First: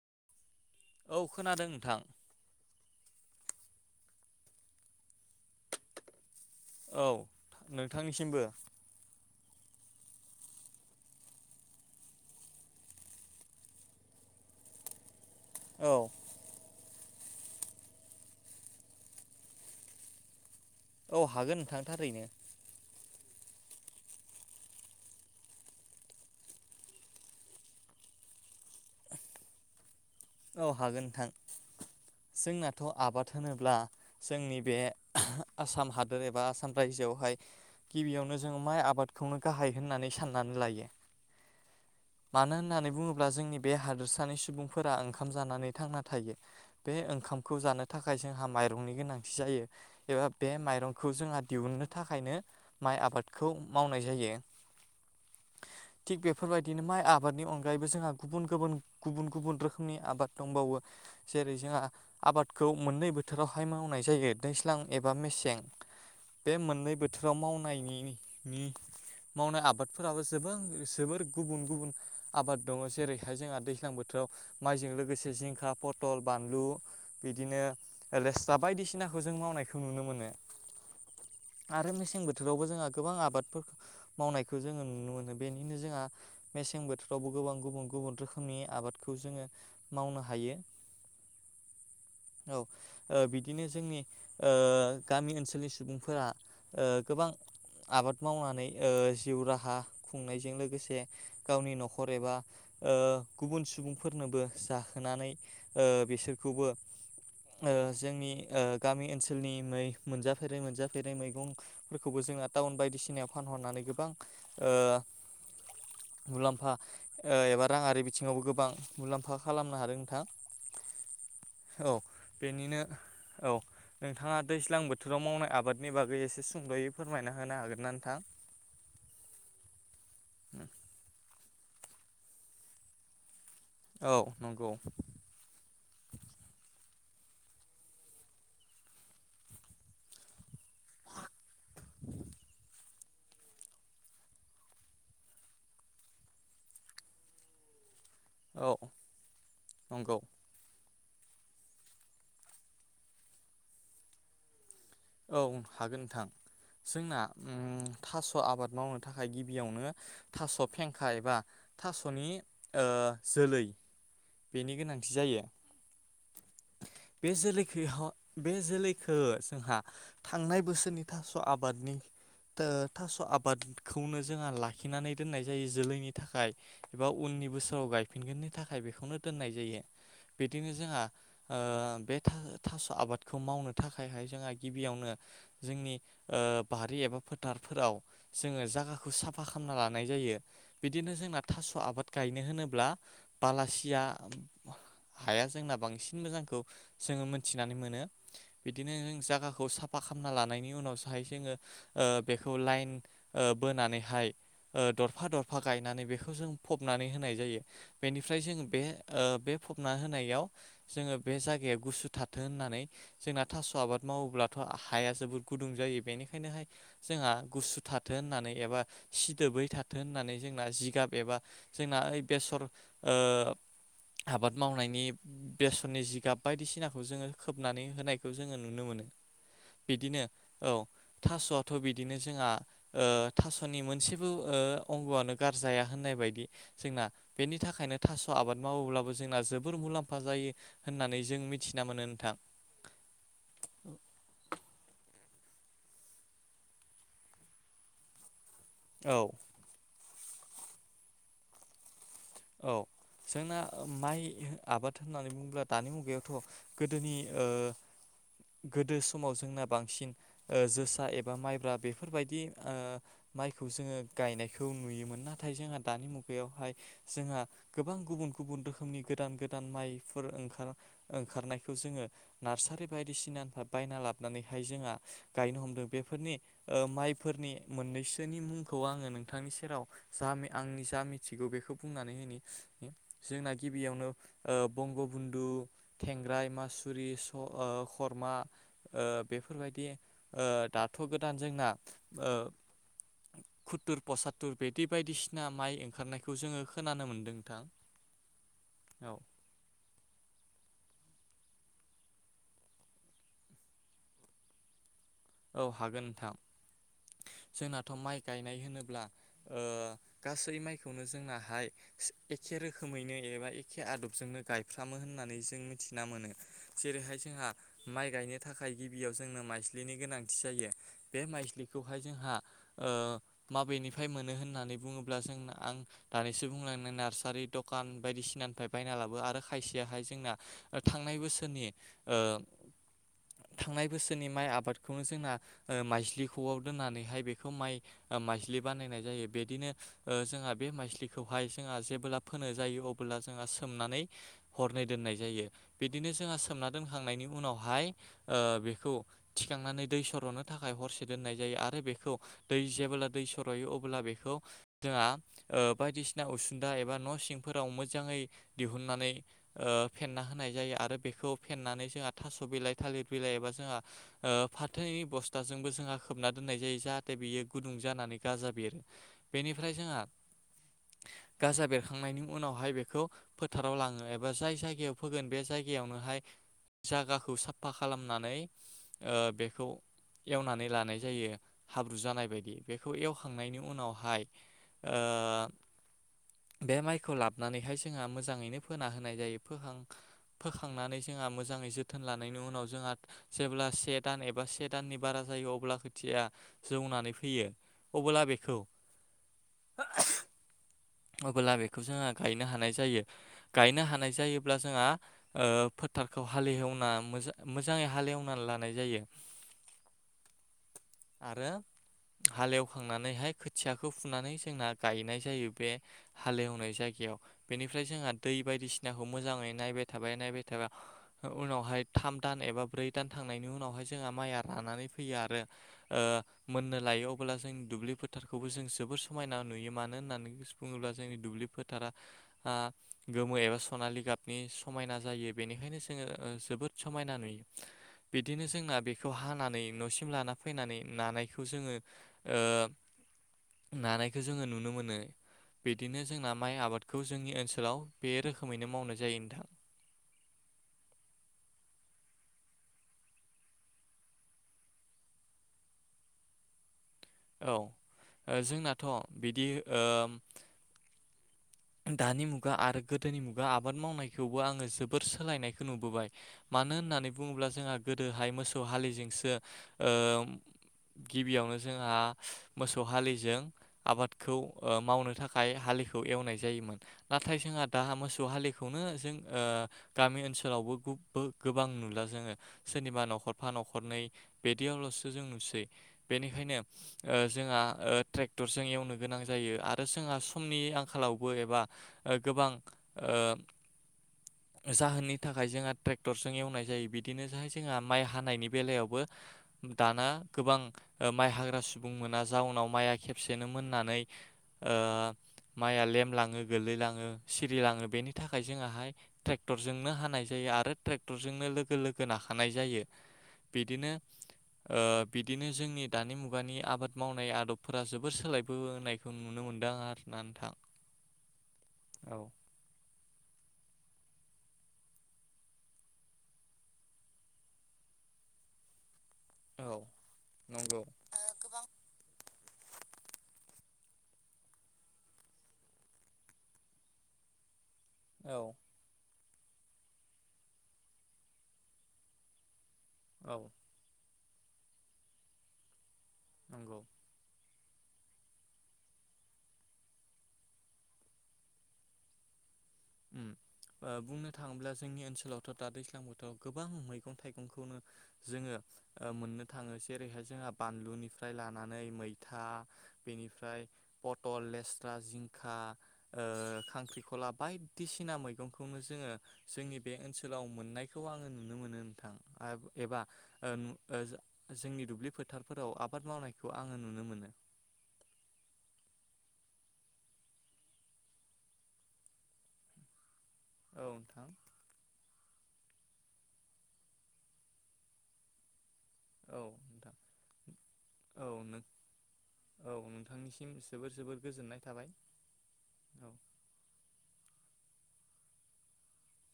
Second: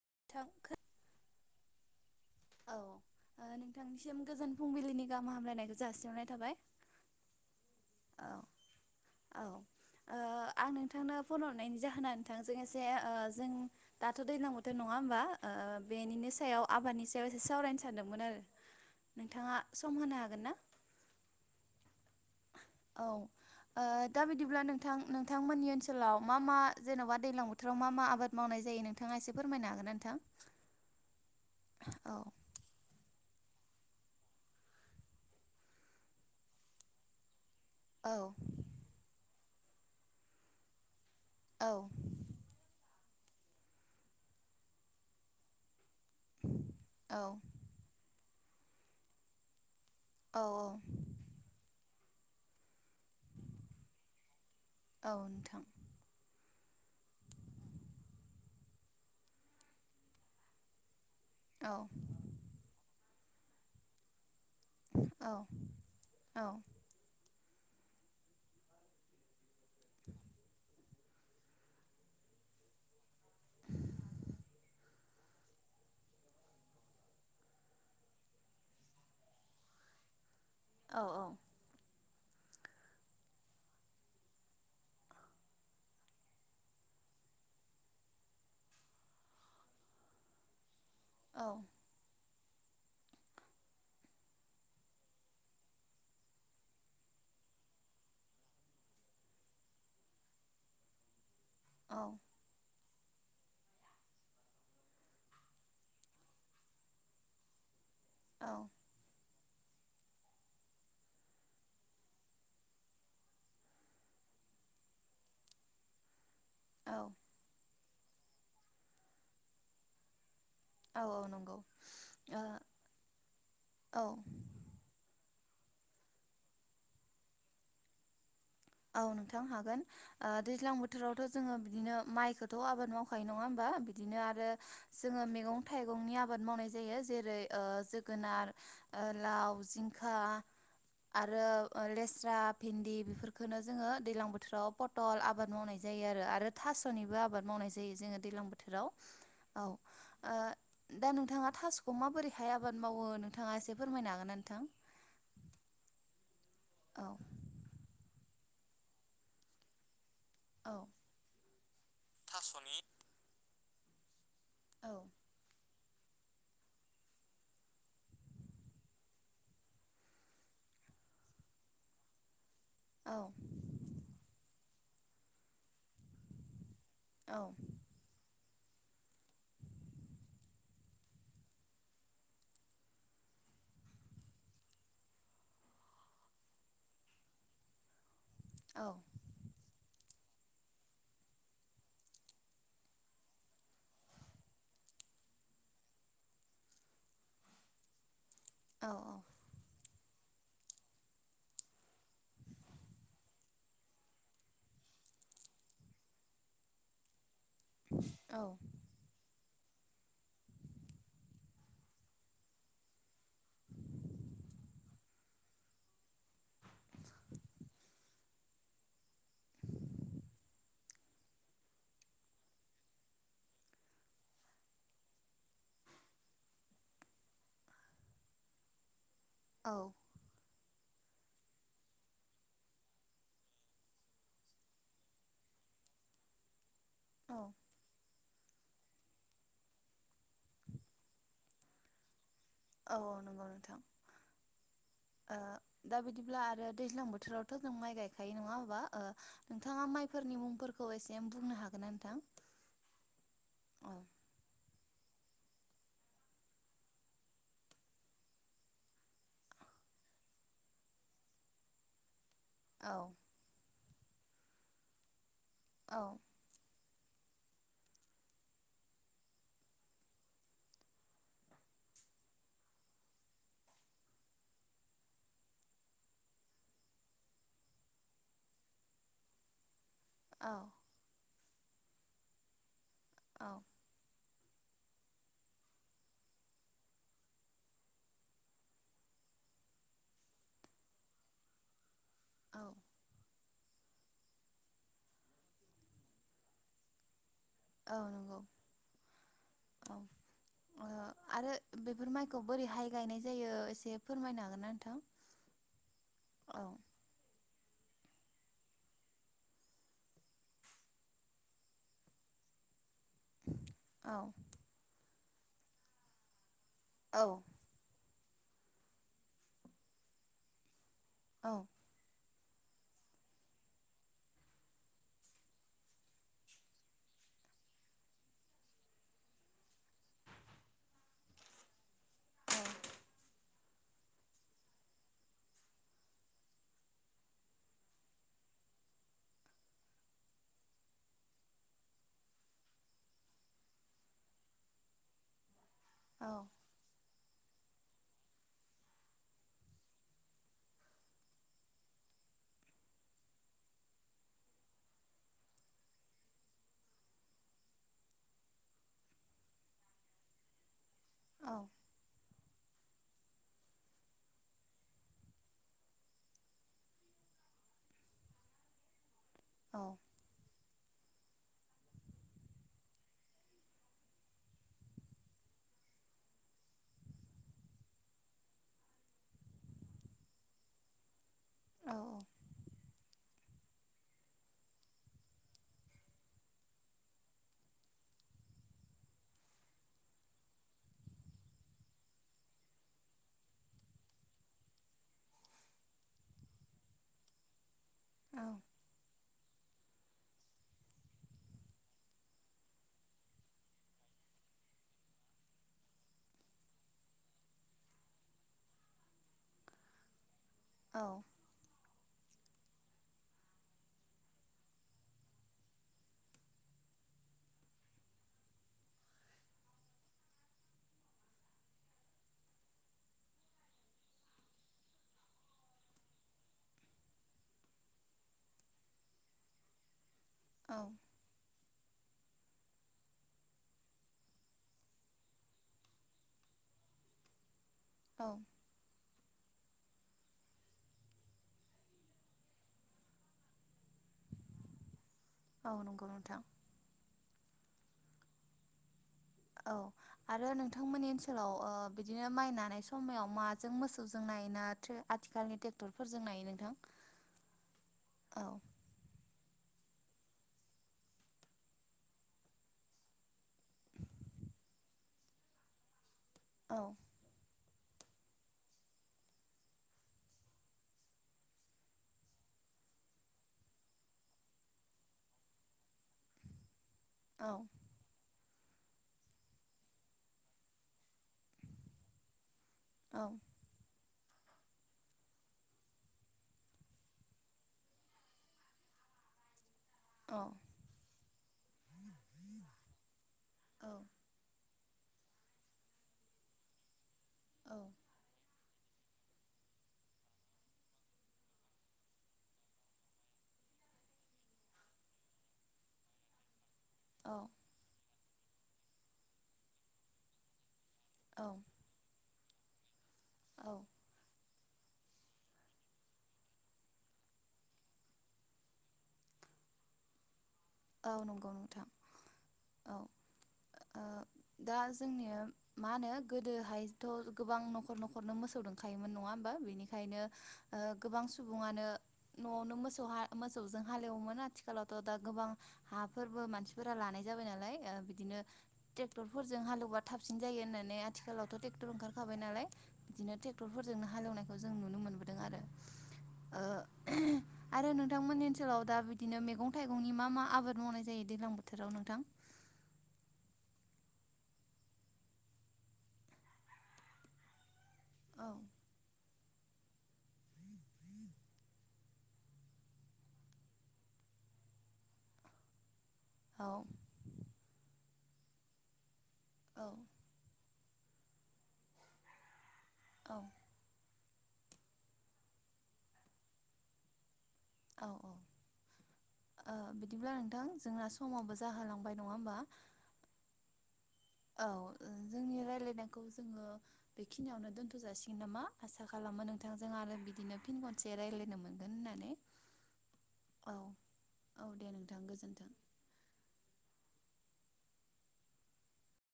[unintelligible] औ खोनादों नोंथां। औ ओ नोंथांनिसिम गोजोन फुंबिलिनि गाहाम हामलायनायखौ जासिहरनाय थाबाय। औ। औ नोंथांनिसिमबो। औ ओ आं नोंथांनो फन हरनायनि जाहोना नोंथांजों एसे जों दाथ दैलां बोथोर नंङा होमबा। ओ औ बेनिनो सायाव आबादनि। जायबास सावरायनो सानदोंमोन आरो नोंथाङा सम होनो हागोन ना? औ हागोन नोंथां थार ओरैनो। औ ओ दा बिदिब्ला नोंथां नोंथांमोननि ओनसोलाव मा मा जेनबा दैजलां बोथोराव मा मा आबाद मावनाय जायो नोंथाङा एसे फोरमायनो हागोन ना नोंथां? औ हागोन नोंथां औ जोंनाथ' आबाद होनोब्ला जोंनि बे आसाम हादोर एबा आसाम रायजोआवहाय। औ गिबियावनो जों माइ आबाद खौनो गाहाय होननानै साननानै लायो। औ मानो होननानै बुंङो। अब्ला जोंनि बे हादोरसानि सुबुंफोरा ओंखार। ओंखाम जानानै थांना। थायो बे औ ओंखामखौ जानो थाखाय। थाखाय जोंहा माइरंनि गोनांथि जायो। एबा औ बे माइरंखौ जोंहा दिहुननो। थाखायनो माइ आबादखौ मावनाय जायो। औ नोंथां। थिग बेफोरबायदिनो माइ आबादनि अनगायैबो जोंहा गुबुन-गुबुन-गुबुन-गुबुन रोखोम नि आबाद दंबावो। जेरै औ जोंहा आबादखौ मोननै बोथोर। बोथोरावहाय मावनाय जायो। दैस्लां एबा औ मेसें औ बे मोननै बोथोराव माव। नायनि मावनाय आबादफोराबो जां जोबोर गुबुन-गुबुन आबाद दंङ जेरैहाय जोंहा दैज्लां बोथोराव। माइजों लोगोसे जिंखा पथल बानलु बिदिनो रेस्रा बायदिसिनाखौ जों मावनायखौ नुनो मोनो। औ-औ आरो मेसें बोथोरावबो जोंहा गोबां आबादफोरखौ मावनायखौ जोंङो नुनो मोनो बेनिनो जोंहा मेसें बोथोरावबो गोबां गुबुन-गुबुन रोखोमनि आबादखौ जोंङो। मावनो हायो। औ औ ओ बिदिनो जोंनि ओ गामि ओनसोलनि सुबुंफोरा ओ गोबां आबाद मावनानै ओ जिउ राहा खुंनायजों लोगोसे। गावनि औ नखर एबा ओ गुबुन सुबुंफोर। नोबो जाखोनानै बिसोरखौबो। जोंनि औ ओ गामि ओनसोलनि। मोनजाफेरै मोनजाफेरै मैगंफोरखौबो जों टाउन बायदिसिनायाव फानहरनानै गोबां ओ मुलाम्फा औ ओ एबा रां आरि बिथिङावबो गोबां। मुलाम्फा खालामनो हादों नोंथां। औ नंगौ औ ओ बेनिनो औ नोंथाङा दैज्लां बोथोराव मावनाय आबाद। बादनि बागै एसे सुंद'यै फोरमायना होनो हागोन ना नोंथां औ नोंथां हागोन ओ दैज्लां बोथोरावथ' जोङो बिदिनो माइखौथ' आबाद मावखायो औ बिदिनो आरो नंगौ जोङो मैगं थाइगंनि आबाद मावनाय जायो जेरै ओ जोगोनार ओ लाव जिंखा आरो लेस्रा भिन्दि बेफोरखौ खौनो जोङो दैलां बोथोराव पथल आबाद मावनाय जायो आरो आरो थास'निबो आबाद मावनाय जायो जोङो दैलां औ बोथोराव औ नंगौ ओ दा नोंथांङा थास'खौ माबोरैहाय' आबाद मावो नोंथांङा एसे फोरमायनो हागोनना नोंथां औ हागोन नोंथां औ जोंना उम थास' आबाद मावनो थाखाय गिबियावनो थास' औ फेंखा एबा थास'नि ओ जोलै बिनि औ गोनांथि जायो बे जोलैखो ह' बे जोलैखो जोंहा थांनाय बोसोरनि थास' आबादनि ओ औ थास' आबादखौनो जोंहा थिनानै दोननाय जायो जोलैनि थाखाय एबा औ उननि बोसोराव गायफिनगोननि थाखाय बेखौनोथ दोननाय जायो बिदिनो जोंहा ओ थास' आबादखौ मावनो थाखायहाय जोंहा गिबियावनो जोंनि ओ बारि एबा फोथारफोराव जोंङो औ जागाखौ साफा खालामना गायनाय जायो बिदिनो जोंना थास' आबाद गायनो होनोब्ला बालासिया हाया जोंना बांसिन मोजांखौ जोंङो मोनथिनानै मोनो औ बिदिनो जों साफा फा [unintelligible] लानायनि उनाव [unintelligible] जोंङो ओ बेखौ लाइन ओ बोनानैहाय ओ दरफा दरफा गायनानै बेखौ जों फबनानै होनाय जायो। बेनिफ्राय औ जोंङो बे ओ बे फबना होनायाव जोंङो बे जायगाया गुसु थाथों होननानै जोंना थास' आबाद मावोब्लाथ' हाया जोबोद गुदुं जायो बेनिखायनोहाय जोंहा गुसु थाथों होननानै एबा सिदोबै थाथों होननानै जोंना जिगाब एबा जोंना ओइ बेसर ओ आबाद मावनायनि बेसरनि जिगाब बायदिसिनाखौ जोंङो खोबनानै होनायखौ जोंङो नुनो मोनो। औ बिदिनो औ थास'आथ' बिदिनो जोंहा ओ थास'नि मोनसेबो ओ अंग आनो गारजाया होननाय बायदि जोंना औ बेनि थाखायनो थास' आबाद मावोब्लाबो जोंना जोबोर मुलाम्फा जायो [unintelligible] होननानै जों मिथिना मोनो नोंथां। औ नंगौ नोंथां ओ दा बिदिब्ला आरो दैज्लां बोथोरावथ' जों माइ गायखायो नंङा औ [unintelligible] नोंथाङा माइफोरनि मुं फोरखौ एसे बुंनो हागोन ना नोंथां? औ जोंना औ माइ आबाद होननानै बुङोब्ला दानि मुगायावथ' गोदोनि अ गोदो समाव जोंना बांसिन जोसा एबा माइब्रा बेफोरबायदि बिदि अ औ माइखौ जोङो गायनायखौ नुयोमोन ना नाथाय जोंहा औ दानि मुगायावहाय जोंहा गोबां गुबुन गुबुन रोखोमनि गोदान गोदान माइफोर ओंखार ओंखारनायखौ जोङो नार्सारि बायदिसिनानिफ्राय बायना लाबोनानैहाय जोंहा गायनो हमदों बेफोरनि अ माइफोरनि मोननैसोनि मुंखौ आङो नोंथांनि सेराव जा औ आंनि जा मिथिगौ बेखौ बुंनानै होनि औ जोंना गिबियावनो बंग' बन्दु थेंग्राय मासुरि स खरमा अ बेफोरबायदि अ दाथ' गोदान जोंना अ औ खुत्तुर पसत्तुर बिदि बायदिसिना माइ ओंखारनायखौ जोङो खोनानो मोन्दों औ नंगौ औ अ आरो बेफोर माइखौ बोरैहाय गायनाय जायो एसे फोरमायनो हागोन ना नोंथां औ हागोन नोंथां औ जोंनाथ' माइ गायनाय होनोब्ला अ गासै माइखौनो जोंनाहाय एखे रोख खोमैनो एबा एखे औ आदबजोंनो गायफ्रामो होन होननानै जों मिथिना मोनो जेरैहाय औ जोंहा माइ गायनो थाखाय गिबियाव जोंनो माइस्लिनि गोनांथि जायो बे औ माइस्लिखौहाय जोंहा अ माबेनिफ्राय मोनो होननानै बुङोब्ला जों आं दानैसो बुंलांनो नार्सारि दकान बायदिसिनानिफ्राय बायना लाबो आरो खायसेयाहाय जोंना थांनाय बोसोरनि अ थांनाय बोसोरनि माइ आबाद बखौनो जोंना माइस्लिखौआव दोननानैहाय बेखौ माइ माइस्लि बानायनाय जायो बिदिनो जोंहा बे माइस्लिखौहाय जोंहा जेबोब्ला फोनो जायो अबोब्ला जोंहा सोमनानै हरनै दोननाय जायो बिदिनो जोंहा सोमना दोनहांनायनि उन उनावहाय अ बेखौ थि खांनानै दै स'नो थाखाय हरसे दोननाय जायो आरो बेखौ दै जेब्ला दै सर'यो अब्ला बेखौ जोंहा अ बायदिसिना उसुंदा एबा न' सिंफोराव मोजाङै दिहुननानै अ फेन्ना होनाय जायो आरो बेखौ औ फेनानै जोंहा थास स बिलाइ थालिर बिलाइ एबा जोंहा अ फाथोनि बस्थाजोंबो जोंहा खोबना दोननाय जायो जाहाथे बियो गुदुं जानानै गाजा बेरो बेनिफ्राय जोंहा गाजा बेरखांनायनि उनावहाय बेखौ फोथाराव लाङो एबा जाय जायगायाव फोगोन बे जायगायाव नोहाय जायगाखौ साफा खालामनानै अ बेखौ एवनानै लानाय जायो हाब्रु जानाय बायदि बेखौ एवखांनायनि उनावहाय अ बे माइखौ लाबोनानैहाय जोंहा मोजाङैनो फोना होनाय जायो फोखांनानै जोंहा मोजाङै जोथोन लानायनि उनाव जोंहा जेब्ला से दान एबा से दाननि बारा जायो अब्ला खोथिया जौनानै फैयो अब्ला बेखौ [unintelligible] अबोब्ला बेखौ जोंहा गायनो हानाय जायो गायनो हानाय जायोब्ला जोंहा अ फोथारखौ हालेवना मोजाङै हालेवनानै लानाय जायो आरो हालेवखांनानैहाय खोथियाखौ फुनानै जोंना गायनाय जायो बे हालेवनाय जायगायाव बेनिफ्राय जोंहा दै बायदिसिनाखौ मोजाङै नायबाय थाबाय नायबाय थाबाय उनावहाय थाम दान एबा ब्रै दान थांनायनि उनावहाय जोंहा माइया रानानै फैयो आरो मोननो लायो अब्ला जों दुब्लि फोथारखौबो जों जोबोर समायना नुयो मानो होननानै औ बुङोब्ला जोंनि दुब्लिफोर दारा गोमो एबा सनालि गाबनि समायना जायो बेनिखायनो जोङो जोबोद समायना नुयो औ बिदिनो जोंना बेखौ हानानै नसिम लाना फैनानै नानायखौ जोङो नुनो मोनो औ बिदिनो नंगौ जोंना नोंथां माइ आबादखौ जोंनि ओनसोल ओनसोलाव बे रोखोमैनो मावनाय जायो नोंथां औ आरो नोंथांमोननि ओनसोलाव ओ बिदिनो माइ नानाय समाव माजों मोसौजों नायोना ना आथिखालनि ट्रेक्टरफोरजों नायो नोंथां औ जोंनाथ बिदि ओम दानि मुगा आरो गोदोनि मुगा आबाद मावनायखौबो आङो जोबोद सोलायनायखौ नुबोबाय मानो औ होननानै बुङोब्ला जोंहा गोदोहाय मोसौ हलिजोंसो ओ गिबियावनो जोंहा मोसौ हालिजों आबादखौ मावनो थाखाय हालिखौ एवनाय जायोमोन नाथाय औ जोंहा दा मोसौ हालि खौनो जों गामि ओनसोलावबो गोबां नुला जोङो सोरनिबा औ नखरफा नखरनै बिदियावलसो जों नुसै बेनिखायनो जोंहा ट्रेक्टरजों एवनो गोनां जायो आरो जोंहा औ समनि आंखालाव एबा गोबां ओ औ जाहोन नि थाखाय जोंहा ट्रेक्टरजों एवनाय जायो बि बिदिनो जाय जोंहा औ माइ हानायनि बेलायावबो दाना गोबां माइ हाग्रा सुबुं मोना जाउनाव माइआ खेबसेनो मोननानै माया लेम लाङो गोलैलाङो सिरिलाङो बेनि थाखाय थाखाय जोङा ट्रेक्टरजोंनो हानाय जायो आरो ट्रेक्टरजोंनो औ लोगो लोगो नाखानाय जायो औ बिदिनो बिदिनो जोंनि दानि मुगानि आबाद मावनाय आदबफोरा जोबोर सोलायबोनायखौ नुनो मोनदों आरोना नोंथां। औ नंगौ नोंथां औ औ। दा जोंनिया मा होनो गोदोहायथ' गोबां न'खर न'खरनो मोसौ दंखायोम। नङा होमबा औ बिनिखायनो नंगौ गोबां सुबुङानो। न'आवनो मोसौ मोसौजों हालेवोमोन आथिखालावथ' दा गोबां। हाफोरबो मानसिफोरा लानाय जाबाय नालाय। ओ औ बिदिनो। क्टरफोरजों हालेवा थाबसिन जायो होननानै आथिखालावथ' ट्रेक्टर ओंखारखाबाय नालाय। औ बिदिनो ट्रेक्टरफोरजोंनो। हालेवनायखौ जों नुनो मोनबोदों आरो। ओ नंगौ। आरो नोंथांमोननि ओनसोलाव दा बिदिनो मैगं थाइगंनि मा मा। आबाद मावनाय जायो दैज्लां बोथोराव नोंथां। उम ओ बुंनो थाङोब्ला जोंनि ओनसोलावथ' दा दैज्लां बोथोराव गोबां मैगं थाइगंखौनो। औ जोङो ओ मोननो। थाङो जेरैहाय जोंहा बानलुनिफ्राय लानानै मैथा बेनिफ्राय पटल लेस्रा जिंखा। ओ औ खांख्रिखला बाय सिना मैगंखौनो जोङो। जोंनि औ बे ओनसोलाव मोननाय। बेखौ आङो नुनो मोनो नोंथां आ एबा। औ जोंनि दुब्लि फोथारफोराव आबाद मावनायखौ आङो नुनो मोनो। औ औ ओ बिदिब्ला नोंथां जोंना समाबो जाहोलांबाय नङा होमबा। औ नोंथां। औ जोंनि रायलायनायखौ जोङो बेखिनियावनो दोनथ' जासिगोन नामा। आसा औ खालामो नोंथांजों नोंथां आरो बिदिनो फिन खनसे औ रायज्लायनो नों मोनगोन होननानै औ नोंथांनिसिम औ जोबोर जोबोर गोजोननाय औ थाबाय दे नोंथां गोजोन्थों। औ